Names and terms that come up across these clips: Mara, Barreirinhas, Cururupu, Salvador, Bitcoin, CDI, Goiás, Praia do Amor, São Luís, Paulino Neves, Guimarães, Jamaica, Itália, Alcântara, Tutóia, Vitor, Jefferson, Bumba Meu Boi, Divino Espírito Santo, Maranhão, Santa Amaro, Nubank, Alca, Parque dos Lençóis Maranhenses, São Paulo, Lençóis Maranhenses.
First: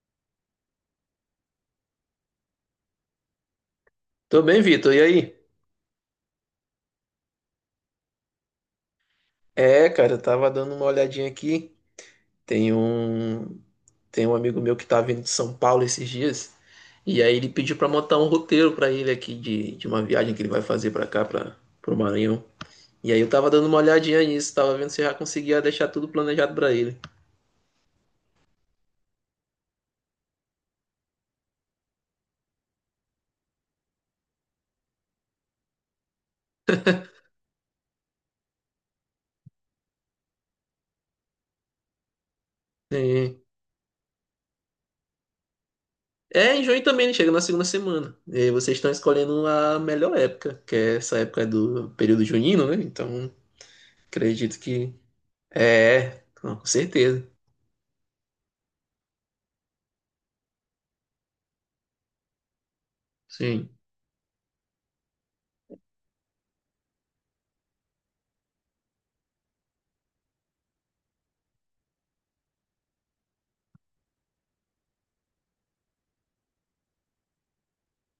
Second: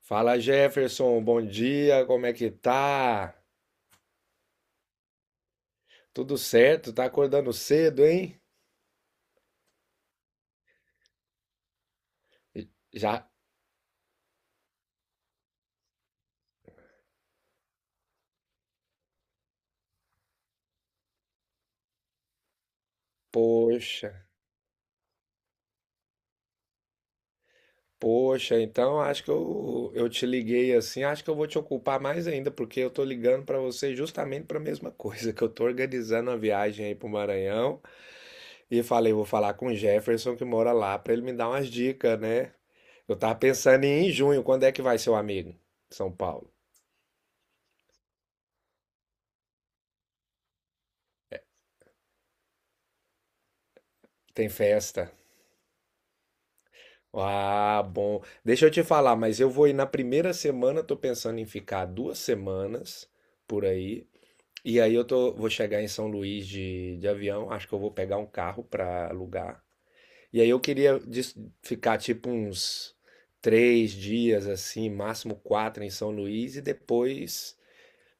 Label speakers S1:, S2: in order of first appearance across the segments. S1: Fala, Jefferson, bom dia, como é que tá?
S2: Tô bem, Vitor. E aí?
S1: Tudo certo? Tá acordando cedo, hein?
S2: É, cara, eu tava dando uma olhadinha aqui. Tem
S1: Já,
S2: um, tem um amigo meu que tá vindo de São Paulo esses dias. E aí ele pediu pra montar um roteiro pra ele aqui de uma viagem que ele vai fazer pra cá, para pro Maranhão. E aí eu tava dando uma
S1: poxa,
S2: olhadinha nisso, tava vendo se eu já conseguia deixar tudo planejado pra ele.
S1: poxa, então acho que eu te liguei assim, acho que eu vou te ocupar mais ainda, porque eu tô ligando pra você justamente pra mesma coisa, que eu tô organizando a viagem aí pro Maranhão e falei, vou falar com o Jefferson que mora lá pra ele me dar umas dicas, né? Eu tava
S2: E-
S1: pensando em ir em junho, quando é que vai seu amigo? São Paulo.
S2: É, em junho também, ele chega na segunda semana. E aí vocês estão escolhendo a melhor época, que é essa época do período junino, né? Então,
S1: Tem
S2: acredito que
S1: festa.
S2: é, não, com certeza.
S1: Ah, bom. Deixa eu te falar, mas eu vou ir na primeira semana, tô pensando em ficar 2 semanas por
S2: Sim.
S1: aí. E aí eu tô, vou chegar em São Luís de avião, acho que eu vou pegar um carro pra alugar. E aí eu queria ficar tipo uns 3 dias assim, máximo quatro em São Luís e depois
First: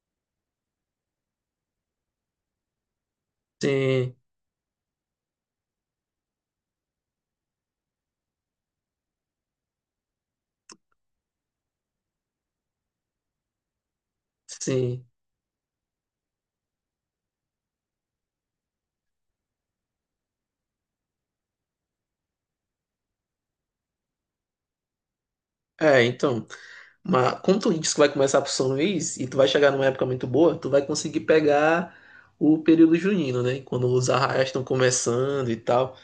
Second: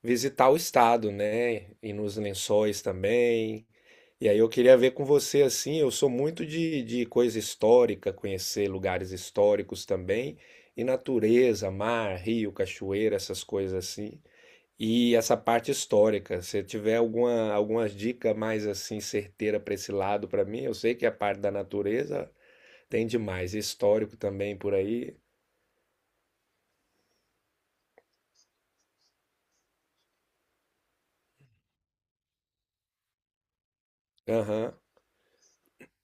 S1: visitar o estado, né? Ir nos Lençóis também.
S2: Sim,
S1: E aí eu queria ver com você assim, eu sou muito de coisa histórica, conhecer lugares históricos também, e natureza, mar, rio, cachoeira, essas coisas assim.
S2: sim.
S1: E essa parte histórica, se tiver alguma dica mais assim certeira para esse lado para mim, eu sei que a parte da natureza tem demais, histórico também por aí.
S2: É, então, mas como tu disse que vai começar pro São Luís e tu vai chegar numa época muito boa, tu vai conseguir pegar o período junino, né? Quando os arraiais estão
S1: Aham.
S2: começando e tal.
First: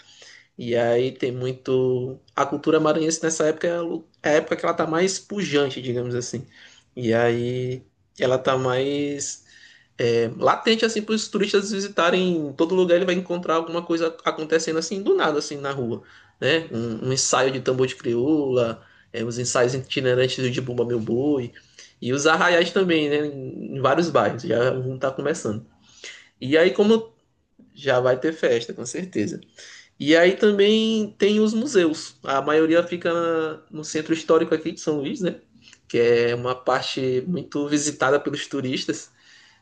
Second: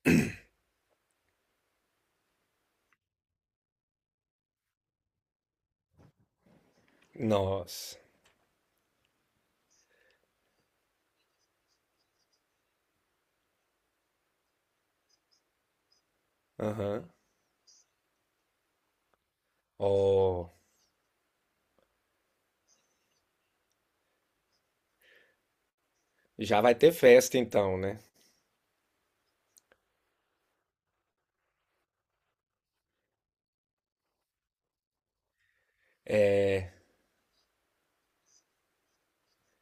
S2: E aí tem muito. A cultura maranhense nessa época é a época que ela tá mais pujante, digamos assim. E aí
S1: Nossa.
S2: ela tá mais. É, latente assim para os turistas visitarem. Em todo lugar ele vai encontrar alguma coisa acontecendo assim do nada, assim na rua, né?
S1: Aham.
S2: Um ensaio de tambor de crioula, é, os ensaios itinerantes
S1: Ó,
S2: de Bumba Meu Boi e os arraiais também, né? Vários bairros já um tá começando. E
S1: já
S2: aí
S1: vai ter
S2: como
S1: festa então,
S2: Já
S1: né?
S2: vai ter festa, com certeza. E aí também tem os museus, a maioria fica no centro histórico aqui de São Luís, né? Que é uma parte muito visitada pelos turistas.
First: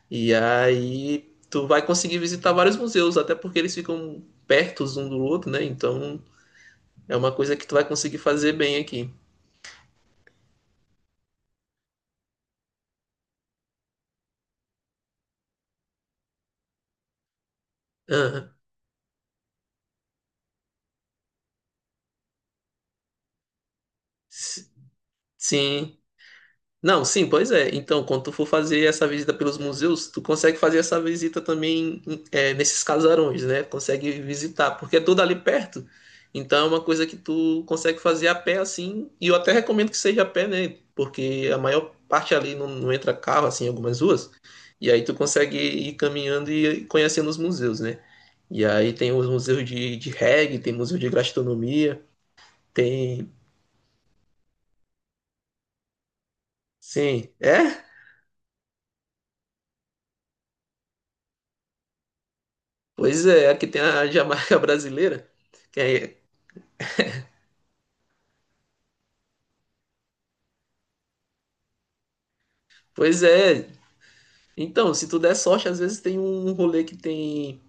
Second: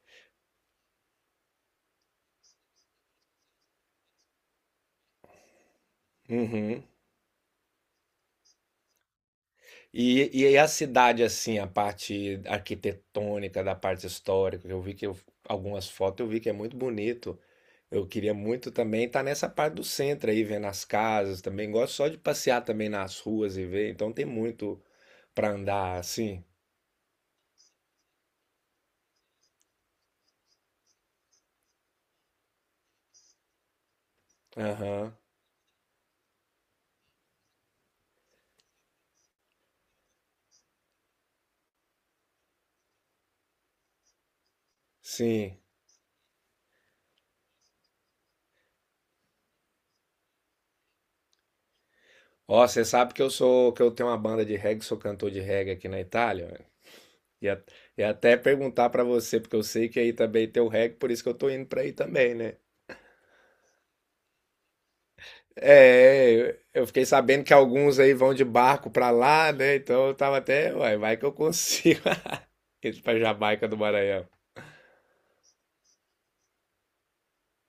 S2: E aí tu vai conseguir visitar vários museus, até porque eles ficam perto um do outro, né? Então
S1: Uhum.
S2: é uma coisa que tu vai conseguir fazer bem aqui.
S1: E aí a cidade, assim, a parte arquitetônica, da parte histórica, eu vi algumas fotos eu vi que é muito bonito. Eu queria
S2: Aham.
S1: muito também estar nessa parte do centro aí, vendo as casas também. Gosto só de passear também nas ruas e ver, então tem
S2: S-
S1: muito para
S2: Sim.
S1: andar, assim.
S2: Não, sim, pois é. Então, quando tu for fazer essa visita pelos museus, tu consegue fazer essa visita também, é, nesses casarões, né? Consegue visitar, porque é
S1: Aham,
S2: tudo ali perto. Então, é uma coisa que tu consegue fazer a pé, assim. E eu até recomendo que seja a pé, né? Porque a maior parte ali não entra carro, assim, em algumas ruas. E aí tu consegue
S1: sim.
S2: ir caminhando e conhecendo os museus, né? E aí tem os museus de reggae, tem museu de gastronomia,
S1: Ó, você sabe que eu
S2: tem.
S1: sou, que eu tenho uma banda de reggae, sou cantor de reggae aqui na Itália, né?
S2: Sim,
S1: E, a-
S2: é?
S1: e até perguntar para você, porque eu sei que aí também tem o reggae, por isso que eu tô indo para aí também, né?
S2: Pois é, aqui tem a Jamaica brasileira. que é-
S1: É, eu fiquei sabendo que alguns aí vão de barco pra lá, né? Então eu tava até, uai, vai que eu consigo ir pra
S2: Pois
S1: Jamaica
S2: é.
S1: do Maranhão.
S2: Então, se tu der sorte, às vezes tem um rolê que tem,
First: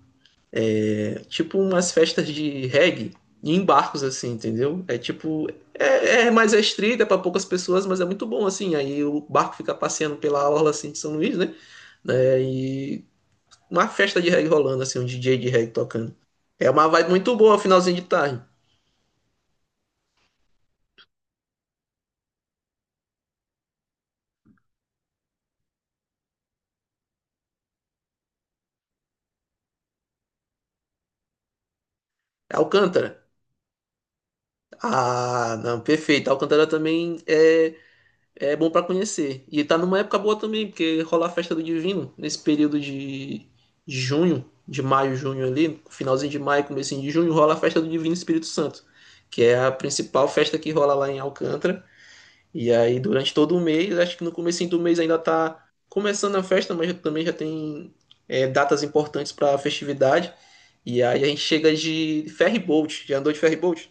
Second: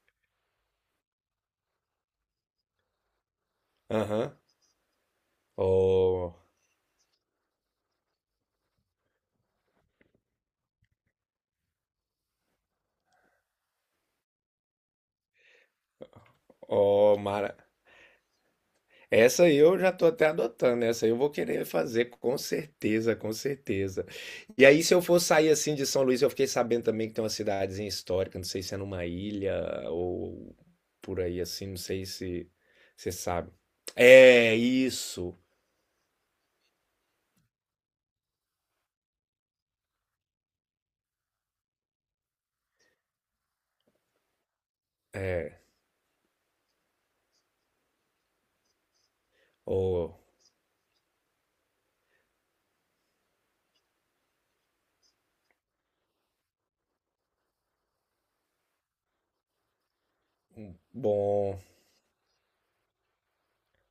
S2: é, tipo umas festas de reggae em barcos, assim,
S1: Aham.
S2: entendeu? É tipo. É, é
S1: Ó,
S2: mais restrito, é pra poucas pessoas, mas é muito bom, assim. Aí o barco fica passeando pela orla, assim, de São Luís, né? Né, e uma festa de reggae rolando, assim, um DJ de reggae tocando. É uma vibe
S1: ó,
S2: muito
S1: Mara.
S2: boa, finalzinho de tarde.
S1: Essa aí eu já tô até adotando, né? Essa aí eu vou querer fazer, com certeza, com certeza. E aí, se eu for sair assim de São Luís, eu fiquei sabendo também que tem uma cidadezinha histórica, não sei se é numa ilha ou por aí assim, não sei se você
S2: Alcântara.
S1: sabe. É isso.
S2: Ah, não, perfeito. Alcântara também é É bom pra conhecer. E tá numa época boa também, porque rola a festa do Divino nesse período de junho, de maio, junho
S1: É.
S2: ali, finalzinho de maio, comecinho de junho, rola a festa do Divino Espírito Santo, que é a
S1: Oh,
S2: principal festa que rola lá em Alcântara. E aí durante todo o mês, acho que no comecinho do mês ainda tá começando a festa, mas também já tem, é, datas importantes pra festividade. E aí a gente
S1: bom.
S2: chega de ferry boat. Já andou de ferry boat?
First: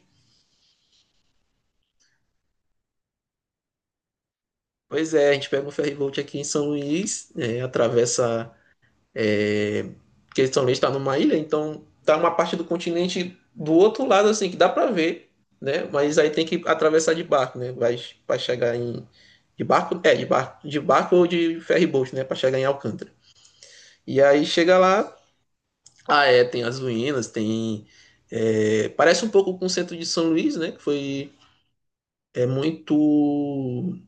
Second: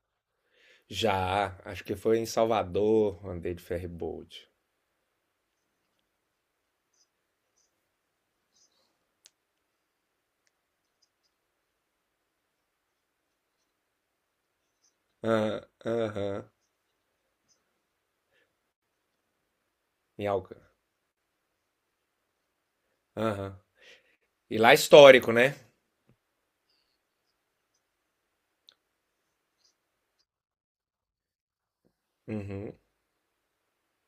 S1: Já, acho que foi em Salvador, andei de ferryboat.
S2: Pois é, a gente pega um ferry boat aqui em São Luís, é, atravessa. É, que São também está numa ilha, então tá uma parte do continente do outro lado, assim, que dá para ver,
S1: Ah,
S2: né? Mas aí tem
S1: aham,
S2: que atravessar de barco, né? Vai chegar em. De barco? É,
S1: em Alca.
S2: de barco ou de ferryboat, né? Para chegar em Alcântara.
S1: Aham.
S2: E aí
S1: E lá é
S2: chega lá,
S1: histórico, né?
S2: ah, é, tem as ruínas, tem. É, parece um pouco com o centro de São Luís, né? Que foi, é,
S1: Uhum.
S2: muito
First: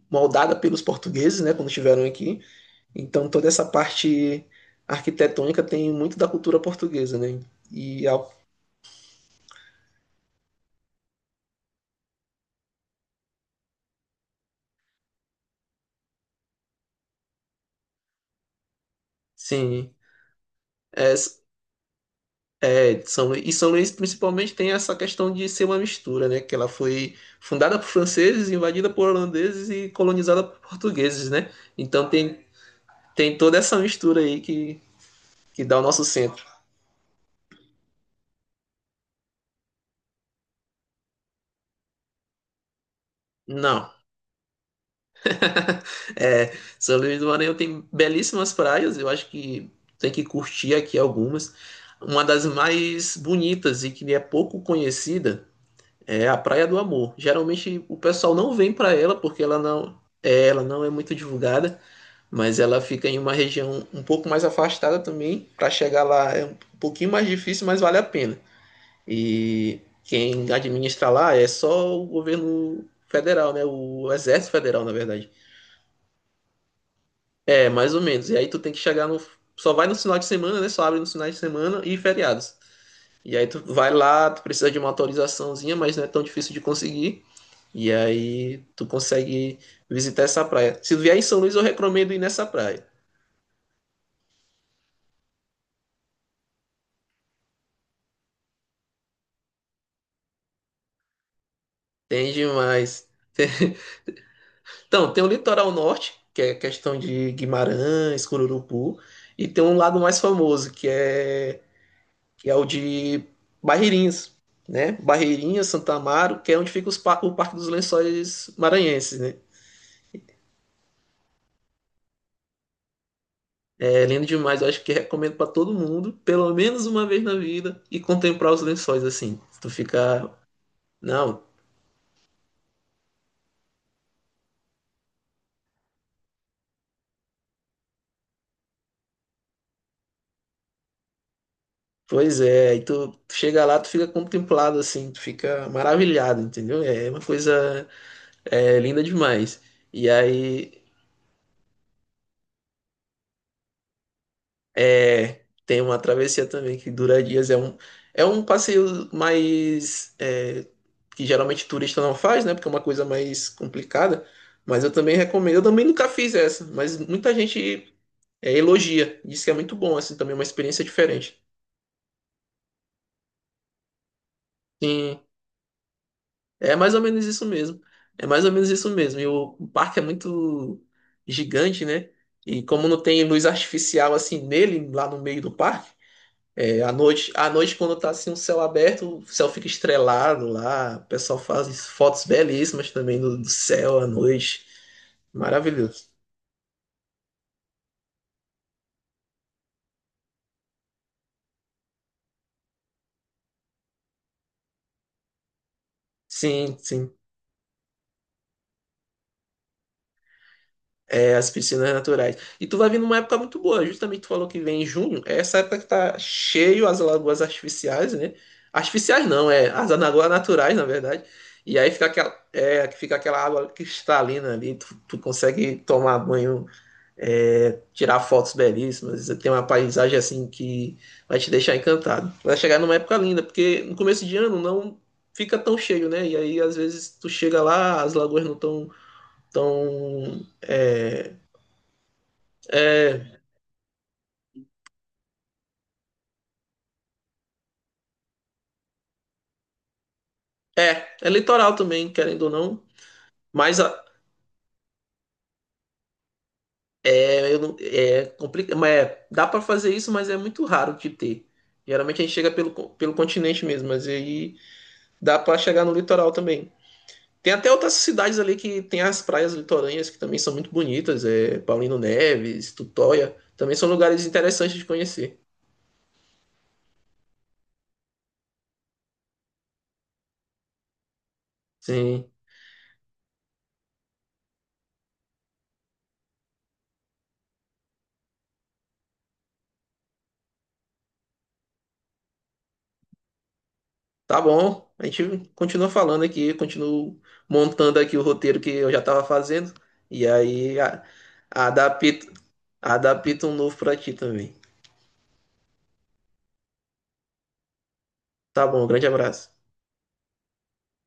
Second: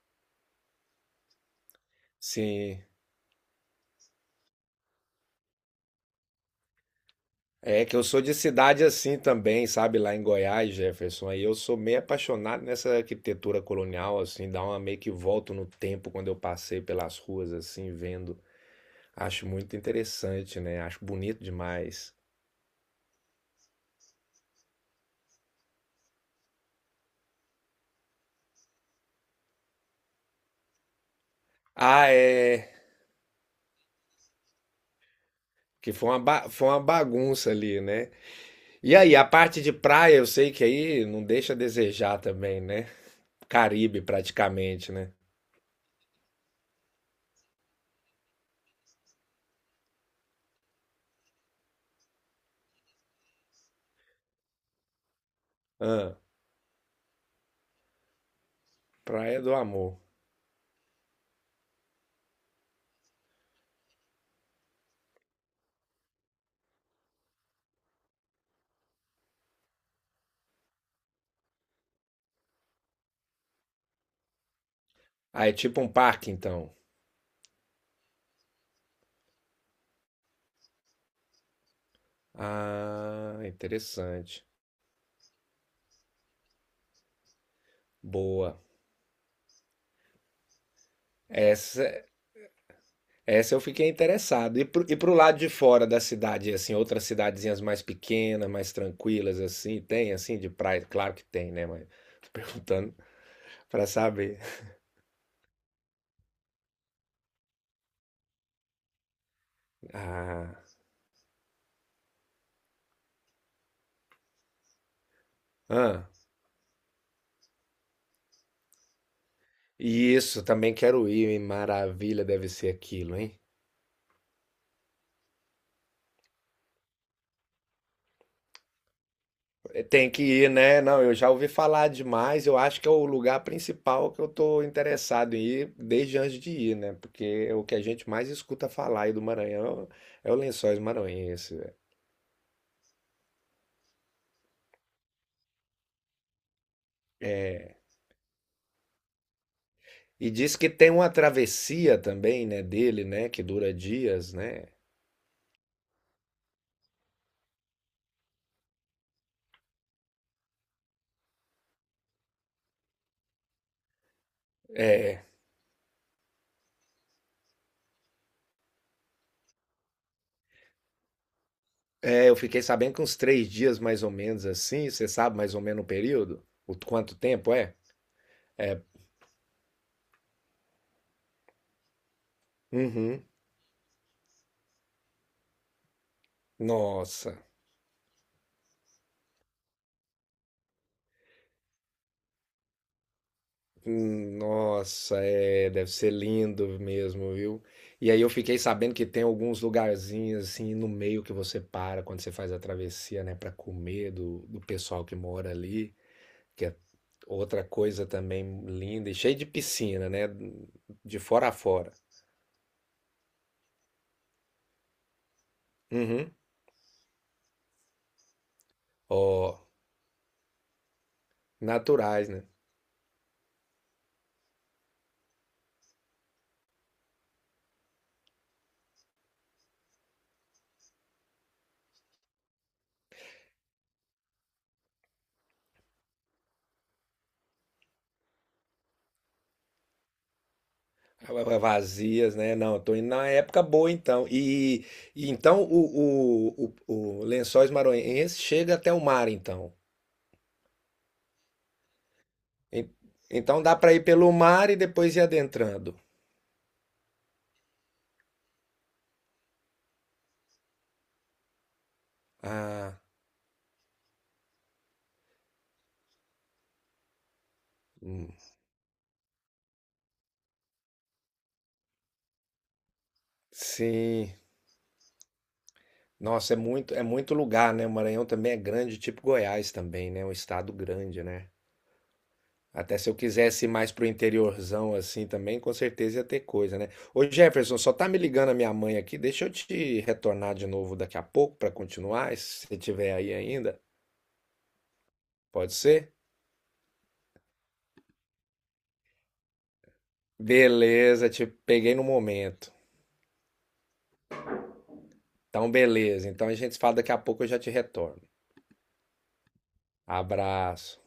S2: moldada pelos portugueses, né? Quando estiveram aqui.
S1: Sim.
S2: Então toda essa parte arquitetônica tem muito da cultura portuguesa, né?
S1: É que eu
S2: E
S1: sou
S2: a-
S1: de cidade assim também, sabe? Lá em Goiás, Jefferson. Aí eu sou meio apaixonado nessa arquitetura colonial, assim, dá uma meio que volto no tempo quando eu passei pelas ruas, assim, vendo. Acho muito
S2: sim,
S1: interessante, né? Acho
S2: é,
S1: bonito demais.
S2: é, São Luís, e São Luís principalmente tem essa questão de ser uma mistura, né? Que ela foi fundada por franceses, invadida por holandeses e colonizada por portugueses, né?
S1: Ah,
S2: Então tem,
S1: é.
S2: tem toda essa mistura aí que dá o
S1: Que
S2: nosso
S1: foi uma,
S2: centro.
S1: foi uma bagunça ali, né? E aí, a parte de praia, eu sei que aí não deixa a desejar também, né?
S2: Não.
S1: Caribe, praticamente, né?
S2: É, São Luís do Maranhão tem belíssimas praias, eu acho que tem que curtir aqui algumas. Uma das mais bonitas e que é pouco conhecida
S1: Ah,
S2: é a Praia do Amor. Geralmente o pessoal não vem para ela
S1: praia
S2: porque
S1: do amor.
S2: ela não é muito divulgada, mas ela fica em uma região um pouco mais afastada também. Para chegar lá é um pouquinho mais difícil, mas vale a pena. E quem administra lá é só o governo federal, né? O Exército Federal, na verdade.
S1: Ah, é tipo um parque, então.
S2: É, mais ou menos. E aí tu tem que chegar no. Só vai no final de semana, né? Só abre no final de semana e feriados. E
S1: Ah,
S2: aí tu vai lá, tu
S1: interessante.
S2: precisa de uma autorizaçãozinha, mas não é tão difícil de conseguir. E aí
S1: Boa.
S2: tu consegue visitar essa praia. Se vier em São Luís, eu
S1: Essa,
S2: recomendo ir nessa praia.
S1: essa eu fiquei interessado. E pro lado de fora da cidade, assim, outras cidadezinhas mais pequenas, mais tranquilas, assim, tem, assim, de praia? Claro que tem, né? Mas tô
S2: Tem
S1: perguntando
S2: demais.
S1: pra saber.
S2: Então, tem o litoral norte, que é questão de Guimarães, Cururupu, e tem um lado mais
S1: Ah,
S2: famoso, que é o de Barreirinhas, né? Barreirinhas, Santa
S1: ah,
S2: Amaro, que é onde fica o Parque dos Lençóis Maranhenses, né?
S1: e isso, também quero ir, hein? Maravilha deve ser aquilo, hein?
S2: É lindo demais, eu acho que recomendo para todo mundo, pelo menos uma vez na vida, e contemplar os lençóis assim.
S1: Tem que ir, né? Não, eu já
S2: Não,
S1: ouvi falar demais. Eu acho que é o lugar principal que eu tô interessado em ir desde antes de ir, né? Porque o que a gente mais escuta falar aí do Maranhão é o Lençóis Maranhense, velho.
S2: pois é, e tu chega lá, tu fica contemplado assim, tu fica maravilhado, entendeu? É uma coisa, é, linda demais. E
S1: E diz que
S2: aí
S1: tem uma travessia também, né, dele, né, que dura dias, né?
S2: é, tem uma travessia também que dura dias. É um passeio mais, é, que geralmente turista não faz, né? Porque é uma coisa mais complicada. Mas eu também
S1: É,
S2: recomendo. Eu também nunca fiz essa, mas muita gente, é, elogia. Diz que é muito bom, assim, também é uma experiência diferente.
S1: é, eu fiquei sabendo que uns 3 dias mais ou menos assim. Você
S2: Sim,
S1: sabe mais ou menos o período?
S2: é
S1: O
S2: mais ou
S1: quanto
S2: menos isso
S1: tempo é?
S2: mesmo. É mais ou menos isso mesmo. E o parque é muito gigante, né? E como não tem
S1: Uhum.
S2: luz artificial assim nele, lá no meio do parque. É,
S1: Nossa.
S2: à noite, quando tá assim o céu aberto, o céu fica estrelado lá. O pessoal faz fotos belíssimas também do céu à noite.
S1: Nossa, é, deve
S2: Maravilhoso.
S1: ser lindo mesmo, viu? E aí eu fiquei sabendo que tem alguns lugarzinhos assim no meio que você para quando você faz a travessia, né, para comer do pessoal que mora ali, que é
S2: Sim, sim.
S1: outra coisa também linda e cheio de piscina, né, de
S2: É,
S1: fora
S2: as
S1: a fora.
S2: piscinas naturais. E tu vai vir numa época muito boa. Justamente tu falou que vem em junho. É essa época que tá
S1: Uhum.
S2: cheio as lagoas artificiais, né? Artificiais não,
S1: Ó,
S2: é as lagoas naturais, na verdade. E aí fica
S1: naturais,
S2: aquela,
S1: né?
S2: é, fica aquela água cristalina ali. Tu consegue tomar banho, é, tirar fotos belíssimas. Tem uma paisagem assim que vai te deixar encantado. Vai chegar numa época linda, porque no começo de ano não fica tão cheio, né? E aí às vezes tu chega lá, as lagoas não estão tão, tão,
S1: Ah, vazias, né? Não, eu tô indo
S2: é,
S1: na época boa então. E então o Lençóis Maranhenses chega até o mar então.
S2: é, é litoral também, querendo ou não.
S1: En- Então dá
S2: Mas
S1: para ir
S2: a-
S1: pelo mar e depois ir adentrando.
S2: é, eu não- é complicado, mas é, dá para fazer isso, mas é muito raro de ter. Geralmente a gente chega pelo,
S1: Ah,
S2: pelo continente mesmo, mas aí dá para chegar no litoral também. Tem até outras
S1: hum,
S2: cidades ali que tem as praias litorâneas que também são muito bonitas, é Paulino Neves, Tutóia, também são lugares
S1: sim.
S2: interessantes de conhecer.
S1: Nossa, é muito lugar, né? O Maranhão também é grande, tipo Goiás também, né? É um estado grande, né?
S2: Sim,
S1: Até se eu quisesse ir mais pro interiorzão assim também, com certeza ia ter coisa, né? Ô Jefferson, só tá me ligando a minha mãe aqui. Deixa eu te retornar de novo daqui a pouco para continuar, se você tiver aí ainda.
S2: tá bom. A gente
S1: Pode
S2: continua
S1: ser?
S2: falando aqui, continuo montando aqui o roteiro que eu já estava fazendo e
S1: Beleza, te peguei no
S2: adapto,
S1: momento.
S2: adapto um novo para ti também.
S1: Então, beleza. Então a gente se fala daqui a pouco, eu já te retorno.
S2: Tá bom, grande abraço.
S1: Abraço.